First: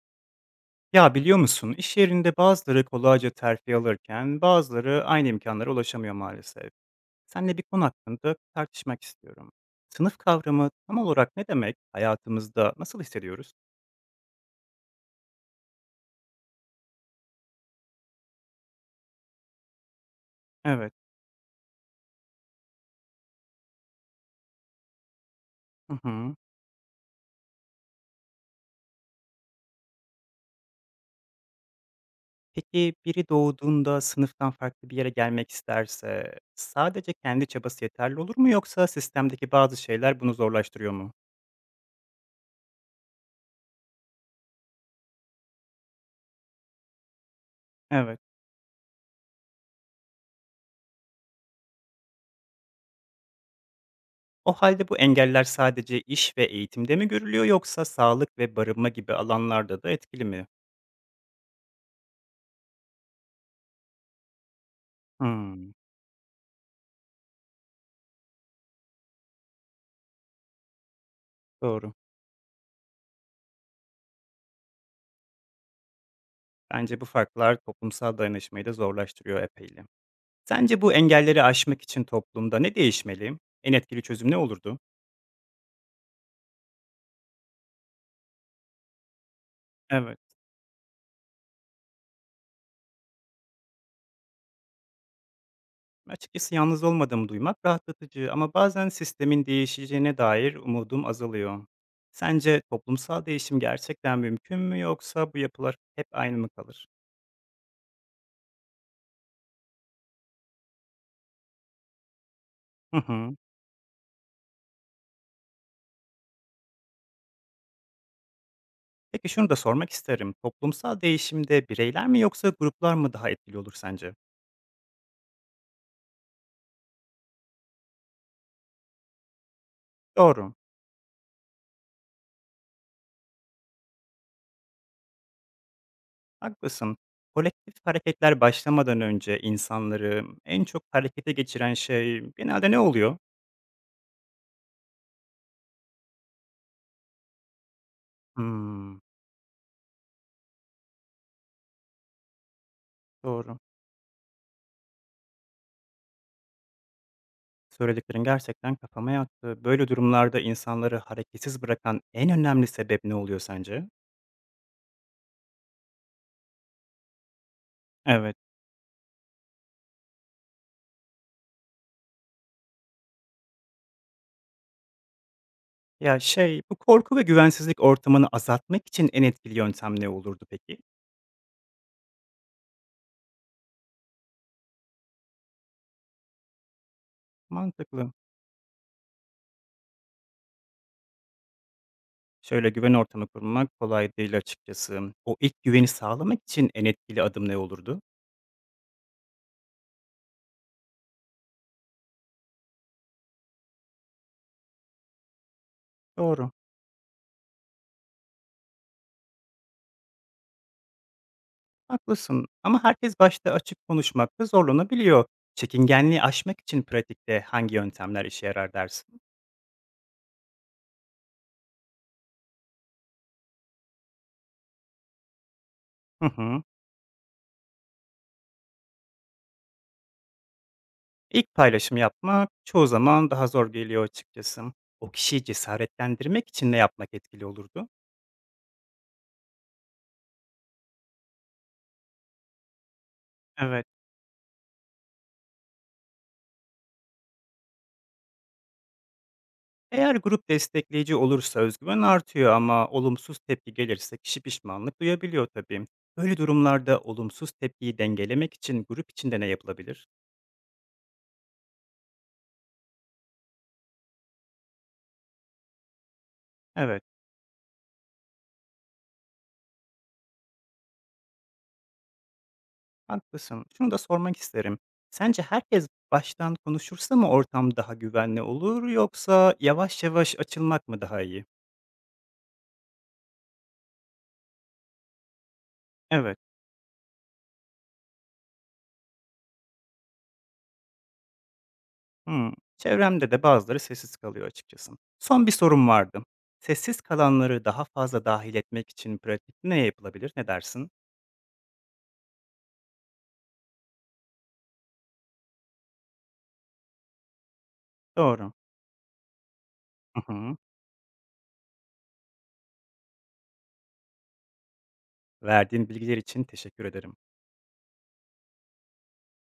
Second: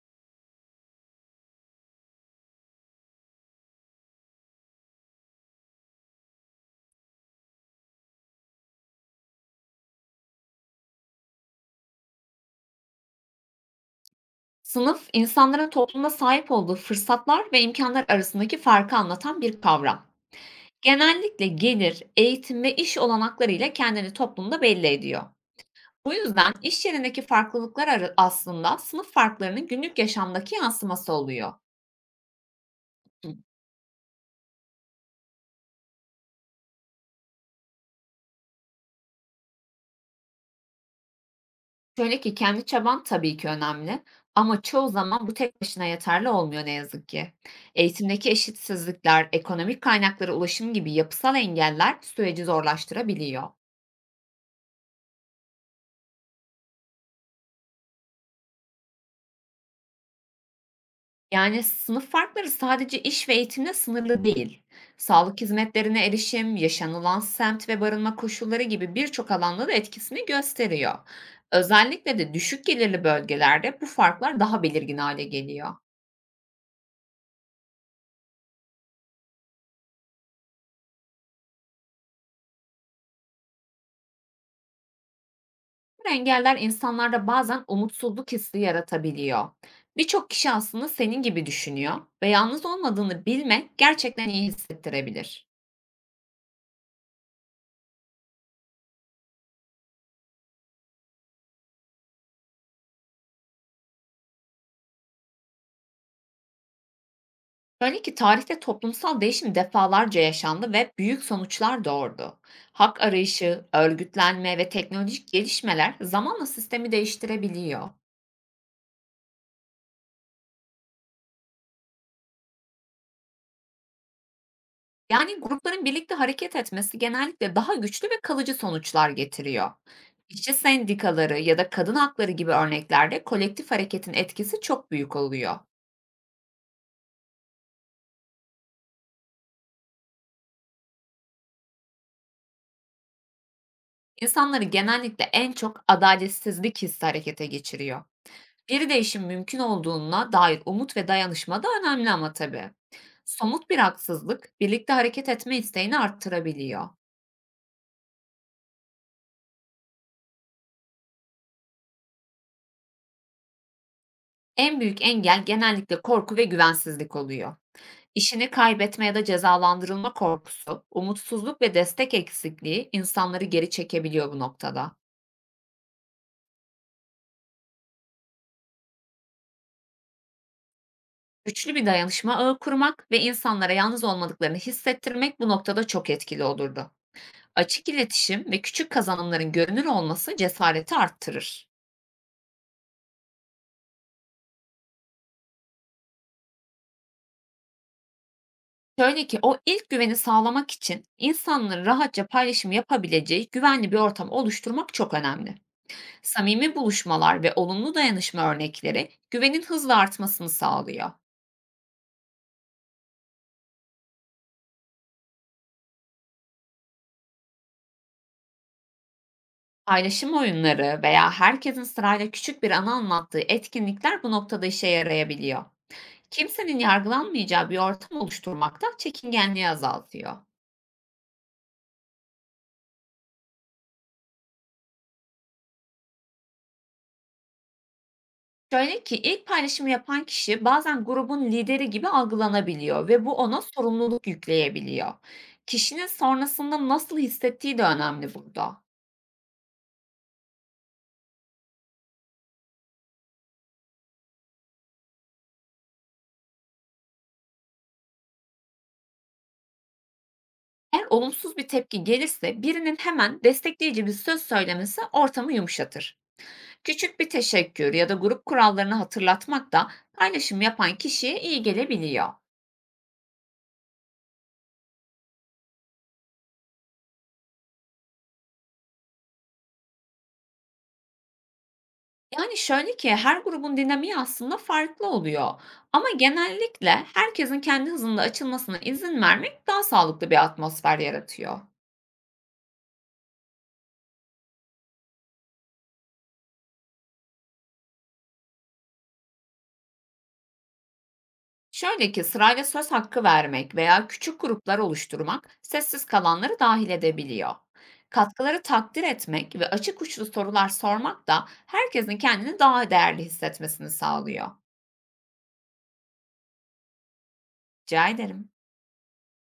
Ya biliyor musun, iş yerinde bazıları kolayca terfi alırken bazıları aynı imkanlara ulaşamıyor maalesef. Seninle bir konu hakkında tartışmak istiyorum. Sınıf kavramı tam olarak ne demek? Hayatımızda nasıl hissediyoruz? Sınıf, insanların toplumda sahip olduğu fırsatlar ve imkanlar arasındaki farkı anlatan bir kavram. Evet. Genellikle gelir, eğitim ve iş olanaklarıyla kendini toplumda belli ediyor. Hı Bu hı. yüzden iş yerindeki farklılıklar aslında sınıf farklarının günlük yaşamdaki yansıması oluyor. Peki biri doğduğunda sınıftan farklı bir yere gelmek isterse sadece kendi çabası yeterli olur mu yoksa sistemdeki bazı şeyler bunu zorlaştırıyor mu? Şöyle ki kendi çaban tabii ki önemli ama çoğu zaman bu tek başına yeterli olmuyor ne yazık ki. Evet. Eğitimdeki eşitsizlikler, ekonomik kaynaklara ulaşım gibi yapısal engeller süreci zorlaştırabiliyor. O halde bu engeller sadece iş ve eğitimde mi görülüyor yoksa sağlık ve barınma gibi alanlarda da etkili mi? Yani, sınıf farkları sadece iş ve eğitimle sınırlı değil. Sağlık Hımm, hizmetlerine erişim, yaşanılan semt ve barınma koşulları gibi birçok alanda da etkisini gösteriyor. doğru. Özellikle de düşük gelirli bölgelerde bu farklar daha belirgin hale geliyor. Bence bu farklar toplumsal dayanışmayı da zorlaştırıyor epeyli. Sence bu engelleri aşmak için toplumda ne değişmeli? En etkili çözüm ne olurdu? Bu engeller insanlarda bazen umutsuzluk hissi yaratabiliyor. Evet. Birçok kişi aslında senin gibi düşünüyor ve yalnız olmadığını bilmek gerçekten iyi hissettirebilir. Açıkçası yalnız olmadığımı duymak rahatlatıcı ama bazen sistemin değişeceğine dair umudum azalıyor. Sence toplumsal değişim gerçekten mümkün mü yoksa bu yapılar hep aynı mı kalır? Şöyle ki tarihte toplumsal değişim defalarca yaşandı ve büyük sonuçlar doğurdu. Hı Hak hı. arayışı, örgütlenme ve teknolojik gelişmeler zamanla sistemi değiştirebiliyor. Peki şunu da sormak isterim. Toplumsal değişimde bireyler mi yoksa gruplar mı daha etkili olur sence? Yani grupların birlikte hareket etmesi genellikle daha güçlü ve kalıcı sonuçlar getiriyor. İşçi Doğru. sendikaları ya da kadın hakları gibi örneklerde kolektif hareketin etkisi çok büyük oluyor. Haklısın. Kolektif hareketler başlamadan önce insanları en çok harekete geçiren şey genelde ne oluyor? İnsanları genellikle en çok adaletsizlik hissi harekete geçiriyor. Geri Hmm, değişim mümkün olduğuna dair umut ve dayanışma da önemli ama tabii. doğru. Somut bir haksızlık, birlikte hareket etme isteğini arttırabiliyor. Söylediklerin gerçekten kafama yattı. Böyle durumlarda insanları hareketsiz bırakan en önemli sebep ne oluyor sence? En büyük engel genellikle korku ve güvensizlik oluyor. Evet. İşini kaybetme ya da cezalandırılma korkusu, umutsuzluk ve destek eksikliği insanları geri çekebiliyor bu noktada. Bu korku ve güvensizlik ortamını azaltmak için en etkili yöntem ne olurdu peki? Güçlü bir dayanışma ağı kurmak ve insanlara yalnız olmadıklarını hissettirmek bu noktada çok etkili olurdu. Açık Mantıklı. iletişim ve küçük kazanımların görünür olması cesareti arttırır. Şöyle güven ortamı kurmak kolay değil açıkçası. O ilk güveni sağlamak için en etkili adım ne olurdu? Şöyle ki, o ilk güveni sağlamak için insanların rahatça paylaşım yapabileceği güvenli bir ortam oluşturmak çok önemli. Doğru. Samimi buluşmalar ve olumlu dayanışma örnekleri güvenin hızla artmasını sağlıyor. Haklısın ama herkes başta açık konuşmakta zorlanabiliyor. Çekingenliği aşmak için pratikte hangi yöntemler işe yarar dersin? Paylaşım oyunları veya herkesin sırayla küçük bir anı anlattığı etkinlikler bu noktada işe yarayabiliyor. Hı hı. Kimsenin yargılanmayacağı bir ortam oluşturmak da çekingenliği azaltıyor. İlk paylaşım yapmak çoğu zaman daha zor geliyor açıkçası. O kişiyi cesaretlendirmek için ne yapmak etkili olurdu? Şöyle ki, ilk paylaşımı yapan kişi bazen grubun lideri gibi algılanabiliyor ve bu ona Evet, sorumluluk yükleyebiliyor. Kişinin sonrasında nasıl hissettiği de önemli burada. eğer grup destekleyici olursa özgüven artıyor ama olumsuz tepki gelirse kişi pişmanlık duyabiliyor tabii. Böyle durumlarda olumsuz tepkiyi dengelemek için grup içinde ne yapılabilir? Eğer olumsuz bir tepki gelirse birinin hemen destekleyici bir söz söylemesi ortamı yumuşatır. Evet. Küçük bir teşekkür ya da grup kurallarını hatırlatmak da paylaşım yapan kişiye iyi gelebiliyor. Haklısın. Şunu da sormak isterim. Sence herkes baştan konuşursa mı ortam daha güvenli olur yoksa yavaş yavaş açılmak mı daha iyi? Yani, şöyle ki, her grubun dinamiği aslında farklı oluyor ama Evet. genellikle herkesin kendi hızında açılmasına izin vermek daha sağlıklı bir atmosfer yaratıyor. Hmm. Çevremde de bazıları sessiz kalıyor açıkçası. Son bir sorum vardı. Sessiz kalanları daha fazla dahil etmek için pratik ne yapılabilir? Ne dersin? Şöyle ki, sırayla söz hakkı vermek veya küçük gruplar oluşturmak sessiz kalanları dahil edebiliyor. Doğru. Katkıları takdir etmek ve açık uçlu Hı hı. sorular sormak da herkesin kendini daha değerli hissetmesini sağlıyor. Verdiğin bilgiler için teşekkür ederim. Rica ederim.